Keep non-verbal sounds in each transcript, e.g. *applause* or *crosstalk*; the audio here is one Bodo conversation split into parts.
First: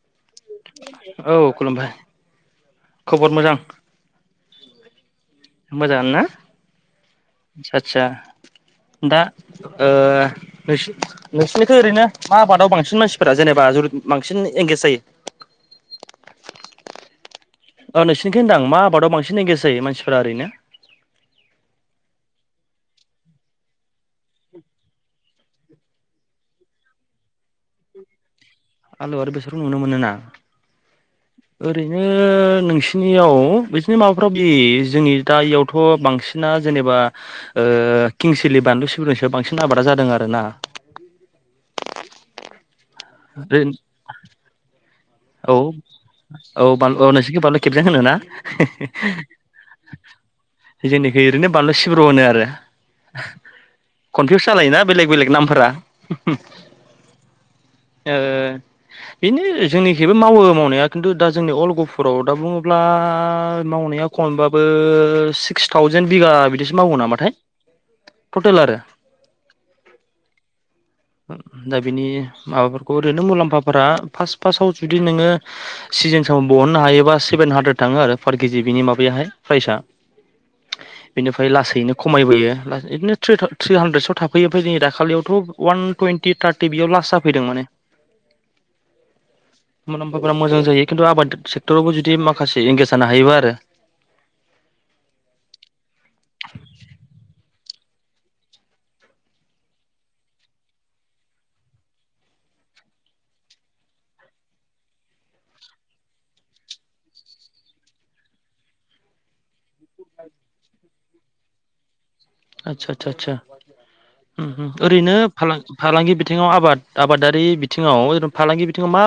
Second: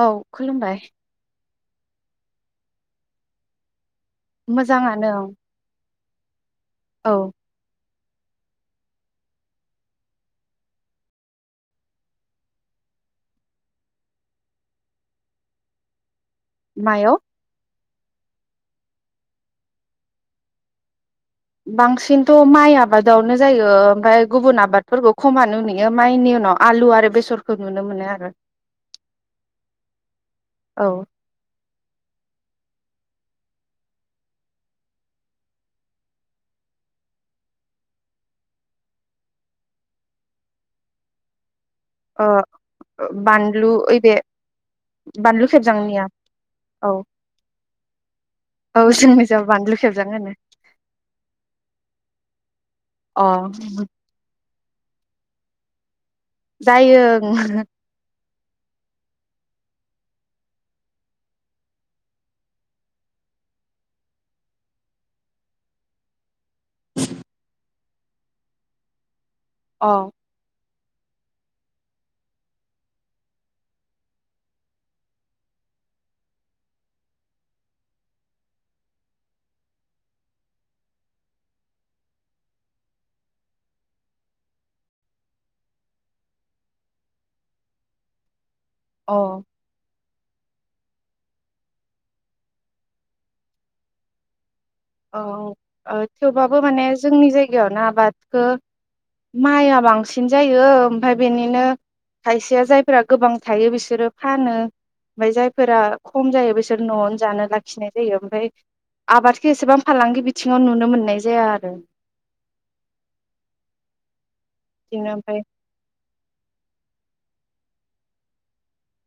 औ खुलुमबाय औ खुलुमबाय। खबर मोजां। मोजाङानो औ। मोजांनो ना? औ आदसा आदसा दा न नोंसिनिथ' ओरैनो मा आबादाव बांसिन मानसिफोरा जेनेबा ज बांसिन एंगेज जायो। मायाव? औ नोंसिरनिखौ होनदां मा आबादाव बांसिन एंगेज जायो मानसिफोरा ओरैनो। बांसिनथ' माइ आबादावनो जायो, ओमफाय- गुबुन आबादफोरखौ। खमानो नुयो माइनि उनाव आलु आरो बेसरखौ नुनो मोनो आरो। आलुआ आरो बेसरखौ नुनो मोनोना? औ ओरैनो नोंसिनियाव बिदिनो माबाफ्राव बे जोंनि दा इयावथ' बांसिना जेनेबा किंसिलि बानलु सिब्रनिसाय बांसिन आबादा जादों आरो ना। अ। बानलु औ खेबजांनिया औ औ नोंसोरनिखि बालौ। खेबजां होनो ना? औ जोंनि जा बानलु खेबजां होनो जोंनिखै ओरैनो बानलु सिब्र' होनो आरो अ कनफिउस। सालायोना बेलेग बेलेग नामफोरा। जायो। ओ बेनो जोंनिखैबो मावो मावनाया खिन्थु दा जोंनि अल गफुराव दा बुङोब्ला मावनाया खमबाबो सिक्स थावजेन बिगा बिदिसो मावो नामाथाय टटेल आरो। अ। दा बिनि माबाफोरखौ ओरैनो मुलाम्फाफोरा फार्स्ट फार्स्टआव जुदि नोंङो सिजेन सामाव दिहुननो हायोबा, सेभेन हानद्रेद थांङो आरो पार केजि बिनि माबायाहाय प्राइसा। बेनिफ्राय लासैनो खमायबोयो बिदिनो थ्रि थ्रि हानद्रेदसआव थाफैयो ओमफ्राय जोंनि दाखालियावथ'। अवान टुवेन्टि थार्टि बेयाव लास्ट जाफैदों माने। अ। बा मोजां जायो खिन्थु आबाद सेक्टरावबो जुदि माखासे एंगेज जानो हायोबा आरो। औ औ ओ थेवबाबो माने जोंनि जायगायाव। यो आबादखो माइआ बांसिन जायो ओमफ्राय बेनिनो खायसेया जायफोरा गोबां थायो बिसोरो फानो ओमफ्राय जायफोरा खम जायो बिसोर न'आवनो जानो लाखिनाय जायो ओमफाय आबा बेसेबां फालांगि बिथिंङाव नुनो मोननाय जाया आरो। आतसा आसा आसा। हु बिदिनो हुओरैनो ओमफाय फालां‌ फालांगि बिथिंङाव आबाद। आबादारि बिथिंङाव आरै फालांगि बिथिङाव मा??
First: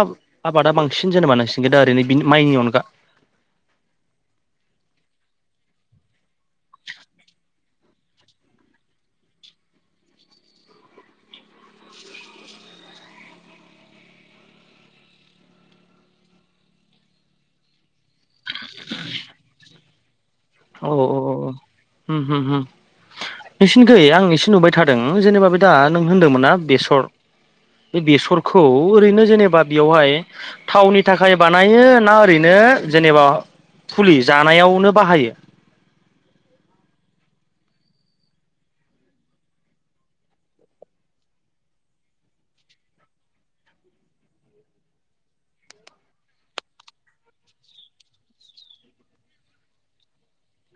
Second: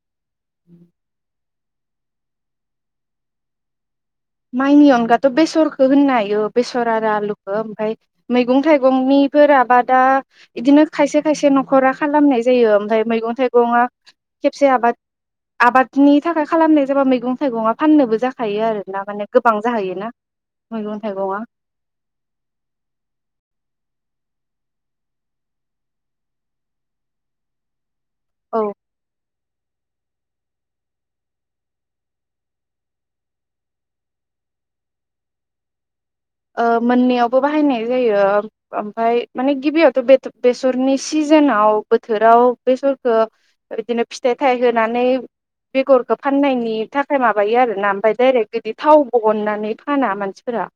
आबादा बांसिन जेनेबा नोंसि दा ओरैनो माइनि अनगा। माइनि अनगाथ' बेसरखौ होननो हायो बेसर आरो आलुखौ ओमफ्राय मैगं थाइगंनिफोर आबादा बिदिनो खायसे खायसे न'खरा खालामनाय जायो ओमफ्राय मैगं थाइगंआ खेबसे आबाद आबादनि थाखाय खालामनाय जाबा मैगं थाइगंआ फाननोबो जाखायो आरो। ना माने गोबां जाहैयो ना। औ औ औ हु हु हु। थिंखै आं एसे नुबाय थादों जेनेबा बे दा नों होनदोंमोन ना बेसर। बे बेसरखौ औ ओरैनो जेनेबा। बेवहाय थावनि थाखाय बानायो ना ओरैनो जेनेबा फुलि जानायावनो बाहायो। ओ मोननैयावबो बाहायनाय जायो ओमफ्राय माने गिबियावथ' बेसरनि सिजोनाव बोथोराव बेसरखौ बिदिनो फिथाइ थाइ होनानै बेगरखौ फाननायनि थाखाय माबायो आरोना ओमफ्राय डायरेक्ट बिदि थाव बानयनानै फाना मानसिफोरा।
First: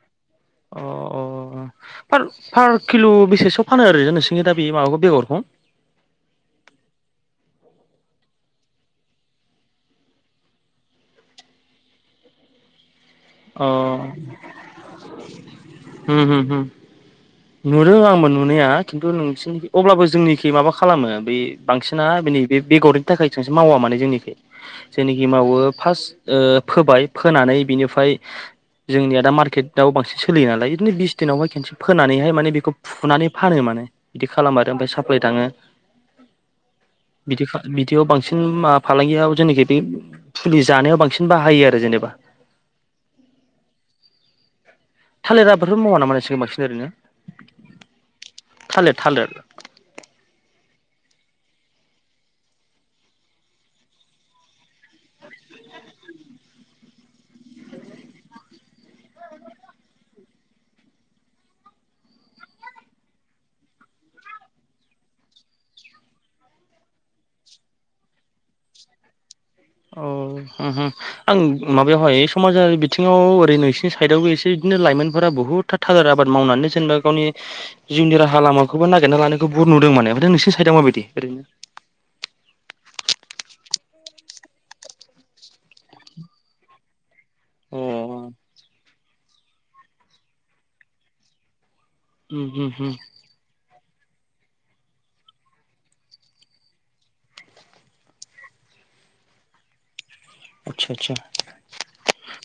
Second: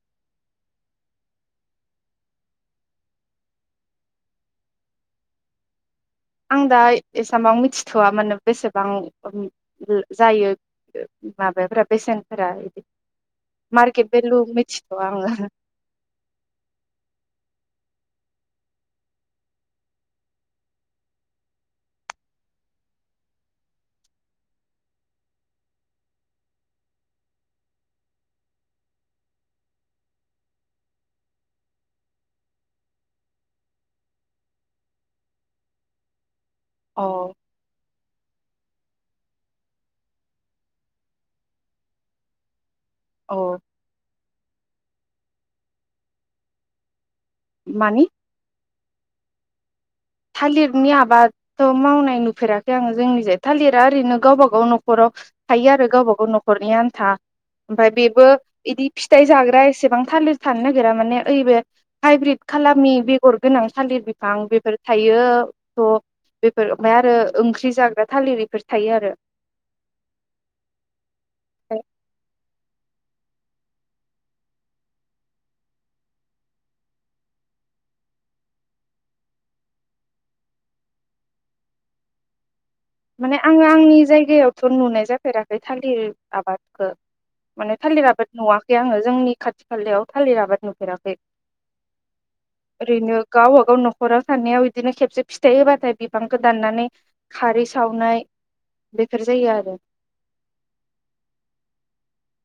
अ अ पार पार किल' बेसेसोआव फानो ओरैनो नोंसोरनि दा बे माबाखौ बेगरखौ। आं दा एसामाव मिथिथ'व मानोे बेसेबां जायो माबाफोरा बेसेनफोरा बिदि। अ मार्केट भेलु मिथिथ'वा आङो हु हु नु रोआ‌मोन नुनाया खिन्थु नोंसिनि अब्लाबो जोंनिखि माबा खालामो बे बांसिना बेनि बे बेगरनि थाखाय *unintelligible* मावा माने जोंनिख जोंनिखि मावो फार्स्ट फोबाय फोनानै बिनिफ्राय जोंनिया दा मार्केटआव बांसिन सोलियो नालाय बिदिनो बिस दिनावहाय खेनसे फोनानैहाय माने बेखौ फुनानै फानो माने बिदि खालाम आरो ओमफ्राय साप्लााय थांङो अ बिदि बिदियाव बांसिन बांसिन माबा फालांगियाव जेनाखि बे फुलि जानायाव बांसिन बाहायो आरो जेनेबा औ। थालिरा आबादफोर मावा नामा नोंसिनिथिं बांसिन आरैनो मानि थालिर थालिर। थालिरनि आबादथ' मावनाय नुफेराखै आङो जोंनि जाय थालिरा ओरैनो गावबा गाव न'खराव थायो आरो गावबा गाव न'खरनि आन्था ओमफ्राय बेबो बिदि फिथाइ जाग्रा एसेबां थालिर थानो नागिरा माने ओइे बे हाइब्रिद खालारनि बेगर गोनां थालिर बिफां बेफोर थायो थ' बेफोर ओमफ्राय आरो ओंख्रि जाग्रा थालिर बेफोर थायो आरो। औ हो हो आं ओमफ्राय माबायावहाय समाजारि बिथिंङाव ओरै नोंसिनि साइदआवबो एसे बिदिनो लाइमोनफोरा बहुतथा थाजार आबाद मावनानै जेनेबा गावनि जिउनि राहा लामाखौबो नागिरना लानायखौ बुहुथ नुदों माने ओमफ्राय नोंसोरनि साइदआव मा बायदि ओरैनो। माने आङो आंनि जायगायावथ' नुनाय जाफेराखै थालिर आबादखौ माने अ थालिराबो होम नुवाखै आङो जोंनि खाथि खालायाव थालिर आबाद नुफेराखै होम होम ओरैनो गावबा गाव न'खर। हराव सानायाव बिदिनो खेबसे फिथाइ होबाथाय बिफांखौ दाननानै खारै सावनाय बेफोर जायो आरो आदसा आतसा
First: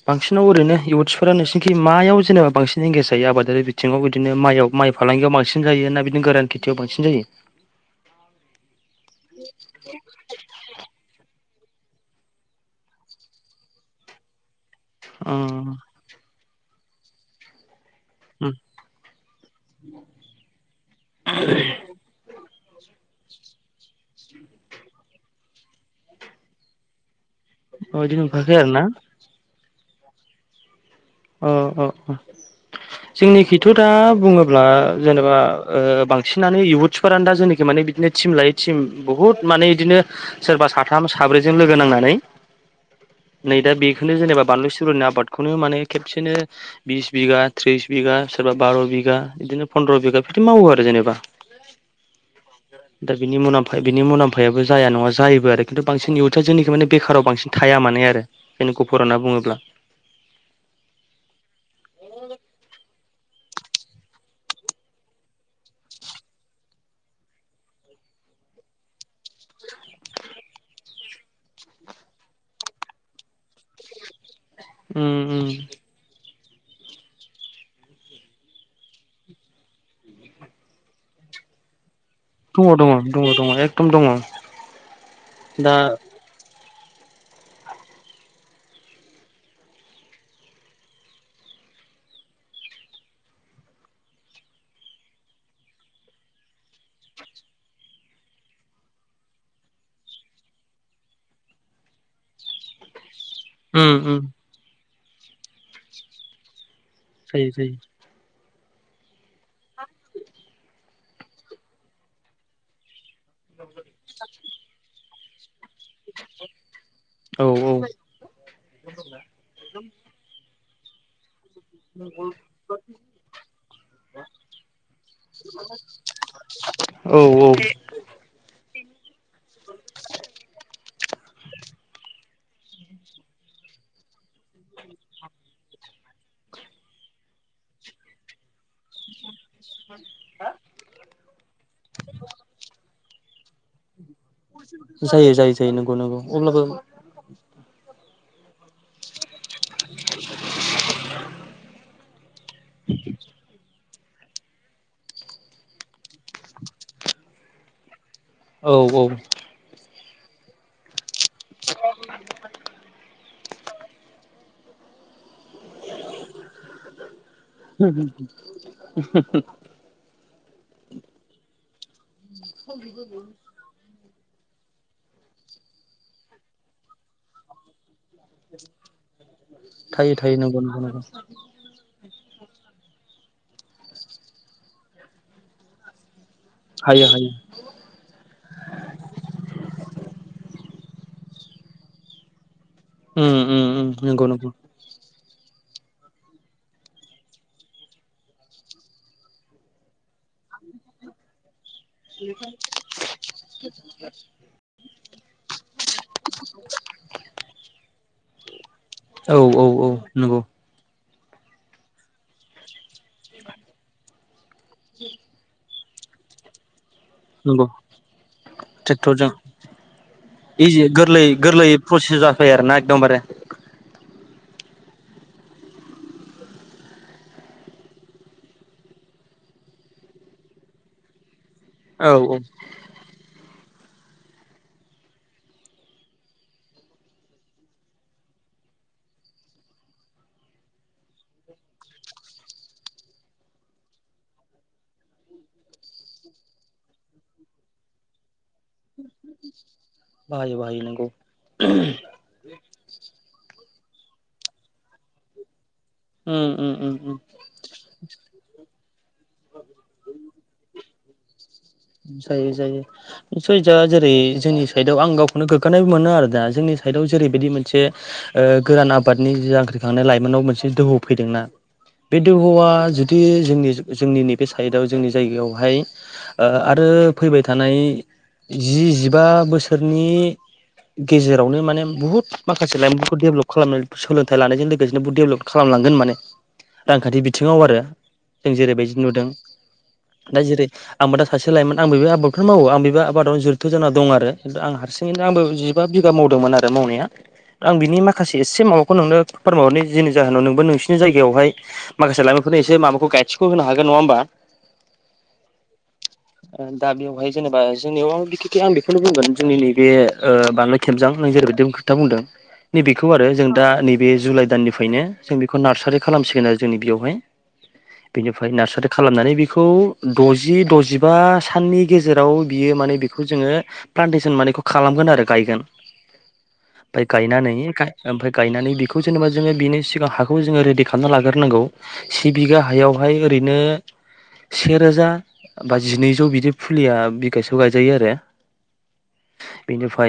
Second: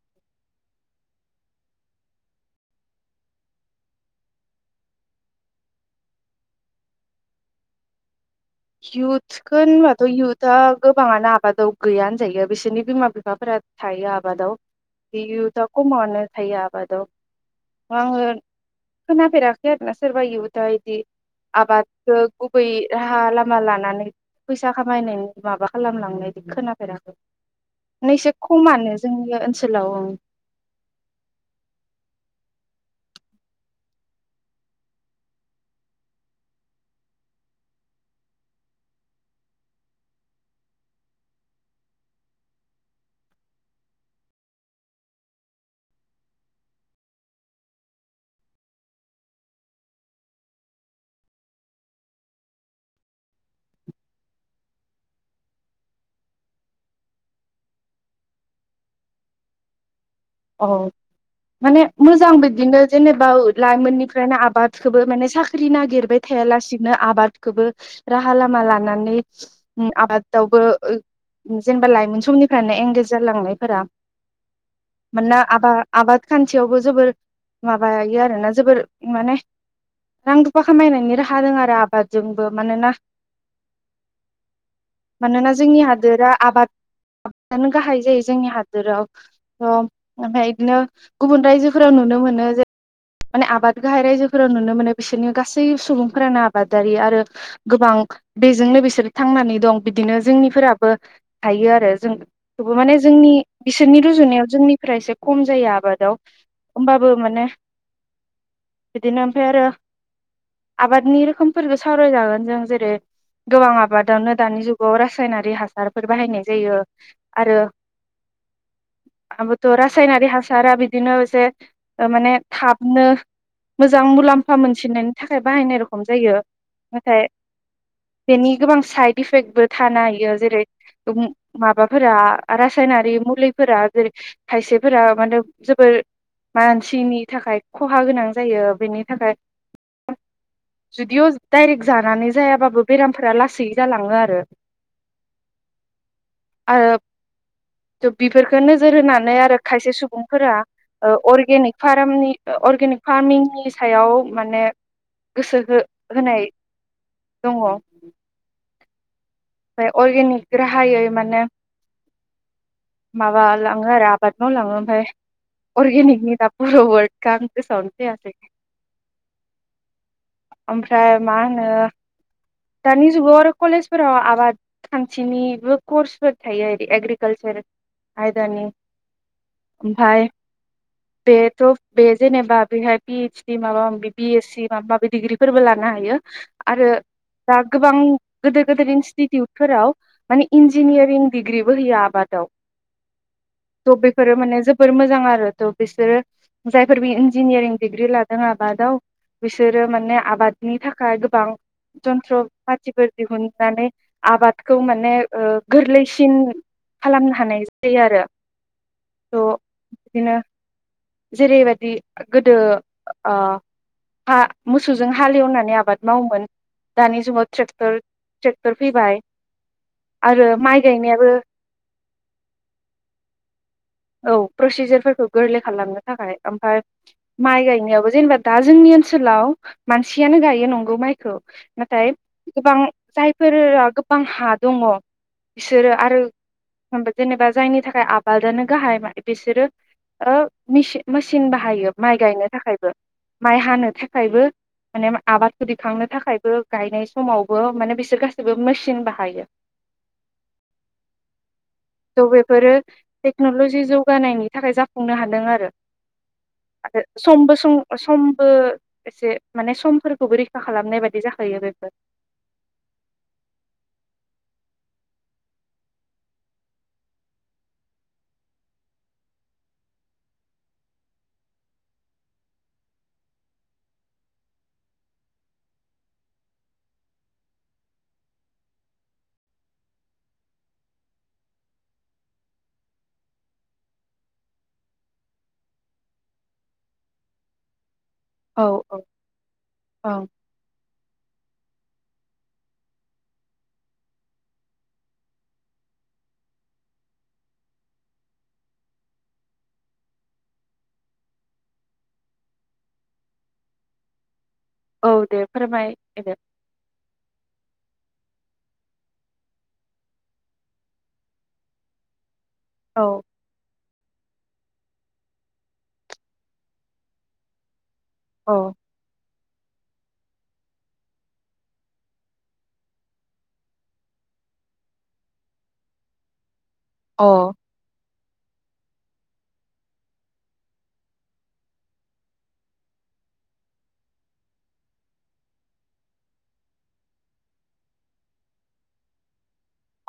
बांसिनाव ओरैनो इउथ्सफोरा नोंसोरनिखि मायाव जेनेबा बांसिन एंगेज जायो आबादारि बिथिङाव बिदिनो माइ माइ फालांगियाव बांसिन जायो ना बिदिनो गोरान खेथियाव बांसिन जायो। इउथखो होनबाथ' इउथआ गोबाङानो आबादाव गैया होनजायो बिसोरनि बिमा बिफाफोरा थायो आबादाव। बि इउता कमानो। थायो आबदाव। आङो खोनाफेराखै आरोना सोरबा इउथा इदि आबादखो बै राहा *unintelligible* लानानै फैसा खामायनायनि माबा खालामलांनाय खोनाफेराखै अ बिदि नैसे नुफेराखै आरो ना खमानो जोंनि सोलाव औ। अ अ जोंनिखिथ' दा बुङोब्ला जेनेबा बांसिनानो इयुथ्सफोरानो दा जोंनिखि माने बिदिनो थिम लायै थिम बुहुद माने बिदिनो सोरबा साथाम साब्रैजों लोगो नांनानै नै दा बेखौनो जेनेबा बानलु सिुरुनि आबादखौनो माने खेबसेनो बिस बिगा थ्रिस बिगा सोरबा बार' बिगा बिदिनो फन्द्र' बिगा बिदि मावो आरो जेनेबा दा बिनि मलाम्फा बिनि मुलाम्फायाबो जाया नङा जायोबो आरो खिन्थु बांसिन इयुथा जोंनिखि माने बेखाराव बांसिन थाया माने आरो बेनो गुफुर होनना बुङोब्ला औ माने मोजां बिदिनो। जेनेबा लाइमोननिफ्रायनो आबादखौबो माने साख्रि नागिरबाय थायालासिनो आबादखौबो राहा लामा लानानै आबादआवबो जेनबा लाइमोन समनिफ्रानो एंगेज जालांनायफोरा उम मोनना उम आबा आबाद खान्थियावबो जोबोर माबायो आरोना जोबोर माने रां रुफा खामायनायनि राहा दोङो आरो आबाद जोंबो दङ दङ मानोना दङ दङ एकदम दङ मानोना दा जोंनि हादोरा आबाद *unintelligible* नो गाहाय जायो जोंनि हादोराव ओमफ्राय बिदिनो गुबुन रायजोफोराव नुनो मोनो जे माने आबाद गाहाइ राइजोफोराव नुनो मोनो बिसोरनि गासै सुबुंफोरानो आबादारि आरो गोबां बेजोंनो बिसोरो थांनानै दं बिदिनो जोंनिफोराबो थायो आरो जों थेवबो माने जोंनि उम बिसोरनि उम रुजुनायाव जोंनि फ्रायसे खम जायो आबादाव ओमबाबो माने जायो जायो बिदिनो फेरो आबादनि रोखोमफोरखौ सावरायजागोन जों जेरै गोबां आबादावनो दानि जुगाव राज सायनारि हास हासारफोर बाहायनाय जायो औ आरो औ आबोथ' रासायनारि हासारा बिद दिनो एसे *unintelligible* गाबनो मोजां मुलाम्फा मोनसिनायनि थाखाय बाहायनाय रखम जायो औ नाथाय औ बेनि गोबां साइद इफेक्ट बो थानो हायो जेरै माबाफोरा रासायनारि मुलिफोरा जेरै खायसेफोरा माने जोबोर मानसिनि थाखाय खहा गोनां जायो बेनि थाखाय जुदिअ डाइरेक्ट जानानै जायाबाबो बेरामफोरा लासैनो जालाङो आरो जायो जायो जायो नंगौ नंगौ अब्लाबो आरो बेफोरखो नोजोर होनानै आरो खायसे सुबुंफोरा ओ अर्गेनिक फामारनि अर्गेनिक फार्मिंनि सायाव माने गोसो हो होनाय दङ औ औ अर्गेनिक राहायै माने माबा लाङो आरो आबाद मावलाङो ओमफाय अर्गेनिकनि दा पुर' वर्ड गां गोसोआवनो फैयाखै ओमफ्राय मा होनो दानि जुगाव आरो कलेजफोराव खान्थिनिबो कर्सफोर थायो आरो एग्रि कालचार आयदानि थायो ओमफाय थायो नंगौ नंगौ नंगौ बेथ' बे जेनेबा बेहाय पिओइसडि माबा मि बिएस सि माबा माबि डिग्रिफोरबो लानो हायो आरो हायो हायो दा गोबां गोदो गोदायनि टिउट फोराव माने इन्जिनियारिं डिग्रिबो होयो आबादाव उम उम उम थ' नंगौ बेफोरो नंगौ माने जोबोर मोजां आरो थ' बिसोरो जायफोर बि इन्जिनियारिं डिग्रि लादों आबादाव बिसोरो माने आबादनि थाखाय गोबां जन्थ्र फाथिफोर दिहुननानै आबादखौ माने ओ गोरलैसिन खालामनो हानाय जायो आरो थ' औ औ औ नंगौ बिदिनो जेरैबायदि गोदो अ हा मोसौजों हालेवनानै आबाद माव मोन। नंगौ फैबाय ट्रेक्टरजों आरो माइ इजि गोरलैै गायनायाबो गोरलै प्रसेस जाफाय आरोना एकदमबारे। औ प्रसिजारफोरखौ गोरलै खालामनो थाखाय ओमफ्राय माइ गायनायावो जेनेबा दा जोंनि ओनसोलाव मानसियानो गायो नंगौ माइखौ औ नाथाय औ गोबां जाय फोरा गोबां हा दङ बिसोरो आरो जेनेबा जायनि थाखाय आबादानो गाहाय बिसोरो ओ मेस-मेसिन बाहायो माइ गायनो थाखायबो माइ हानो थाखायबो माने आबादखौ दिखांनो थाखायबो गायनाय समावबो माने बिसोर गा बाहायो बाहायो नोंगौ। द बे बेफोरो टेक्नलजि जौगानायनि थाखाय जाफुंनो हादों आरो उम उम उम आरो उम समबो समबो एसे माने समफोरखौबो रैखा खालामनाय बायदि। बिदि जाखायो आरो जायो जायो सैसा जेरै जोंनि साइडआव आं गावखौनो गोग्गानायबो मोनो आरो दा जोंनि साइडआव जेरैबायदि मोनसे ओ गोरान आबादनि जांख्रिखांनाय लाइमोनाव मोनसे दोहौ फैदोंना बे दोहौआ जुदि जोंनि जोंनि नैबे साइदआव जोंनि जायगायावहाय आरो फैबाय थानाय जि जिबा बोसोरनि गेजेरावनो माने बुहुत माखासे लाइमोनफोरखौ डेभेलप खालामनानै सोलोंथाइ लानायजों लोगोसेनो बहुत डेभेलप खालामलांगोन माने रांखान्थि बिथिङाव आरो। जों औ जेरैबायदि औ नुदों औ दा जेरै आ दा सासे लाइमोन आं बेबो आबादफोर मावो आं बे आबादाव जुथ जान दं आरो खिन्थु आं हारसिङैनो आंबो जिबा बिघा मावदोंमोन आरो मावनाया आं बिनि माखासे एसे माबाखौ नोंनो फोरमायरनाय जिनि जाहोनाव नोंबो नोंसिनि जायगायावहाय माखासे लाइमोनफोरनो एसे माबाखौ गायसखखौ होनो हागोन नङा होमबा। औ दे। फोरमाय दे दाबिवहाय जेनबा जोंनियाव माबायदि खि आं बेखौनो बुंगोन जोंनि नैबे ओ बांलाय खेबजां आ जेरैबायदि खोथा बुंदों। औ नैबेखौ आरो जों दा नैबे जुलाइ दाननिफ्रायनो जों बेखौ नार्सारि खालामसिगोन आरो जोंनि बेयावहाय। बिनिफ्राय औ नार्सारि खालामनानै बे खौ दज जि दजिबा साननि गेजेराव बियो माने बेखौ जोङो प्लान्टेसन मानेखौ खालामगोन आरो गायगोन। फ्राय अ गायनानै खानाय ओमफ्राय गायनानै बेखौ जेनेबा जोङो बिनि सिगां हाखौ जोङो रेडि खालामना लाग्रोनांगौ सि बिगा हायावहाय ओरैनो सेेरोजा बाजिनैजौ बिदि फुलिया बिगायसयाव गायजायो आरो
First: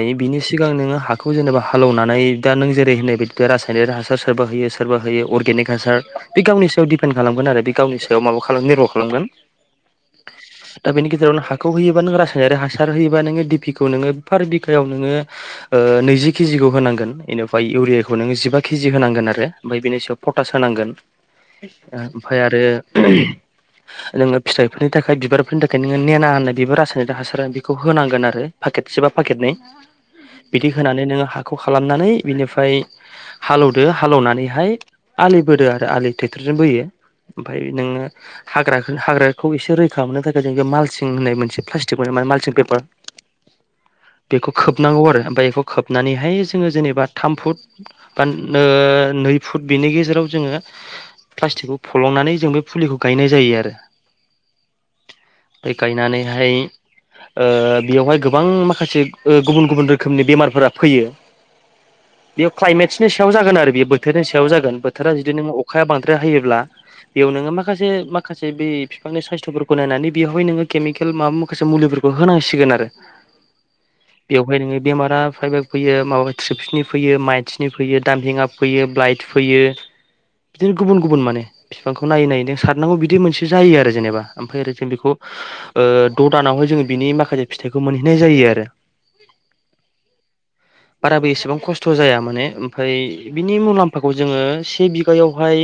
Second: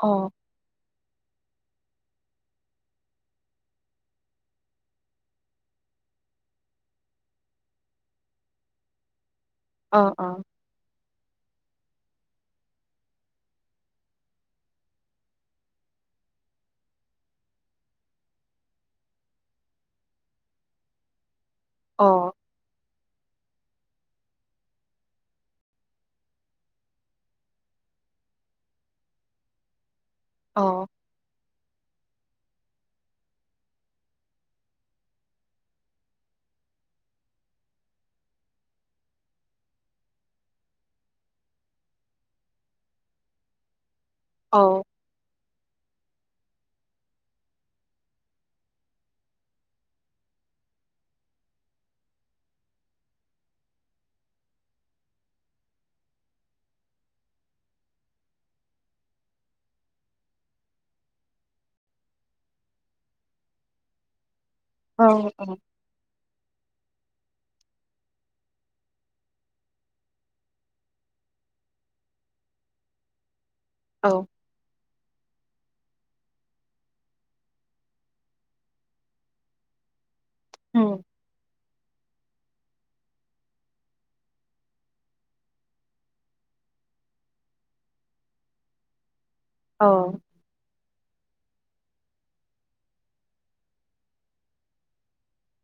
अ बिनि सिगां नोङो हाखौ जेनेबा हालौनानै दा नों जेरै होननाय बायदि रासायनिक हासार सोरबा होयो सोरबा होयो अर्गेनिक हासार बे गावनि सायाव दिडिपेन्ड खालामगोन आरो बे गावनि सायाव माबा खालाम निर्भ' खालामगोन। अ अ दा बेनि गेजेरावनो हा हखौ होयोबा नों रासायनारि हासार होयोा नोङो पिखौ नोङो बिफोरार बिखायाव नोङो नैजि केजिखौ होनांगोन बेनिफ्राय इउियाखौ नोङो जिबा केजि होनांगोन आरो ओमफ्राय बेनि सायाव पटास होनांगोन अ औ ओमफ्राय आरो नोङो फिथाइ नि थाखाय बिबारफोरनि थाखाय नोङो नेना होननाय बेबो रासायनिक हासार बेखौ होनांगोन आरो पाकेटसे बा पाकेटनै बिदि होनानै नोङो हाखौ खालामनानै बिनिफ्राय हालौदो हालौनानैहाय आलि बोदो आरो आलि ट्रेक्टरजों बोयो ओमफफ्राय नोङो हाग्राखौ हाग्रा खौ एसे रैखा मोननो थाखाय जों बे माल्सिं होननाय मोनसे प्लास्टिक मान माल्सिं पेपार बेखौ खोबनांगौ आरो ओमफ्राय बेखौ खोब होननानैहाय जोङो जेनेबा थाम फुट बा नै फुट बेनि गेजेराव जोङो प्लास्टिकखौ फलंनानै जों बे फुलिखौ गायनाय जायो आरो ओमफ्राय गायनानैहाय ओ बेयावहाय गोबां माखासे ओ गुबुन गुबुन रोखोमनि बेमारफोरा फैयो बेयाव क्लाइमेटसनि सायाव जागोन आरो बे बोथोरनि सायाव याव जागोन बोथोरा औ जुदि नोङ अखाया बांद्राय हायोब्ला बेयाव नोङो माखासे माखासे बे बिफांनि साइस्थफोरखौ नायनानै बेवहाय नोङो केमिकेल माबा माखासे मुलिफोरखौ होनांसिगोन आरो बेवहाय नोङो बेमारा प्राइबो फैयो माबा ट्रिपिनि फैयो माइन्सनि फैयो दामपिंआ फैयो ब्लाइट फैयो बिदिनो गुबुन गुबुन माने बिफांखौ नायै नायैदों सारनांगौ बिदि मोनसे जायो आरो जेनेबा ओमफ्राय आरो जों बेखौ द'दानावहाय जोङो बिनि माखासे फिथाइखौ मोनहैनाय जायो आरो औ बाराबो एसेबां खस्थ' जाया माने ओमफ्राय बिनि मुलाम्फाखौ जोङो से बिगायावहाय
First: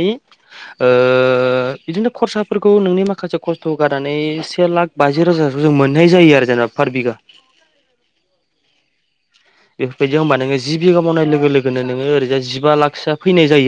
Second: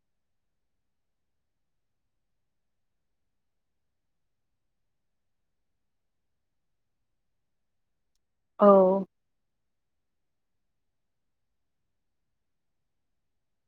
बिदिनो खरसा फोरफोरखौ नोंनि माखासे खस्थ' गारनानै से लाख बाजि रोजा जों मोननाय जायो आरो जों पार बिघा औ बेफोरबायदि होमबा नोङो जि बिगा मावनाय लोगो लोगोनो नोङो ओरैजा जिबा लाखसोआ फैनाय जायो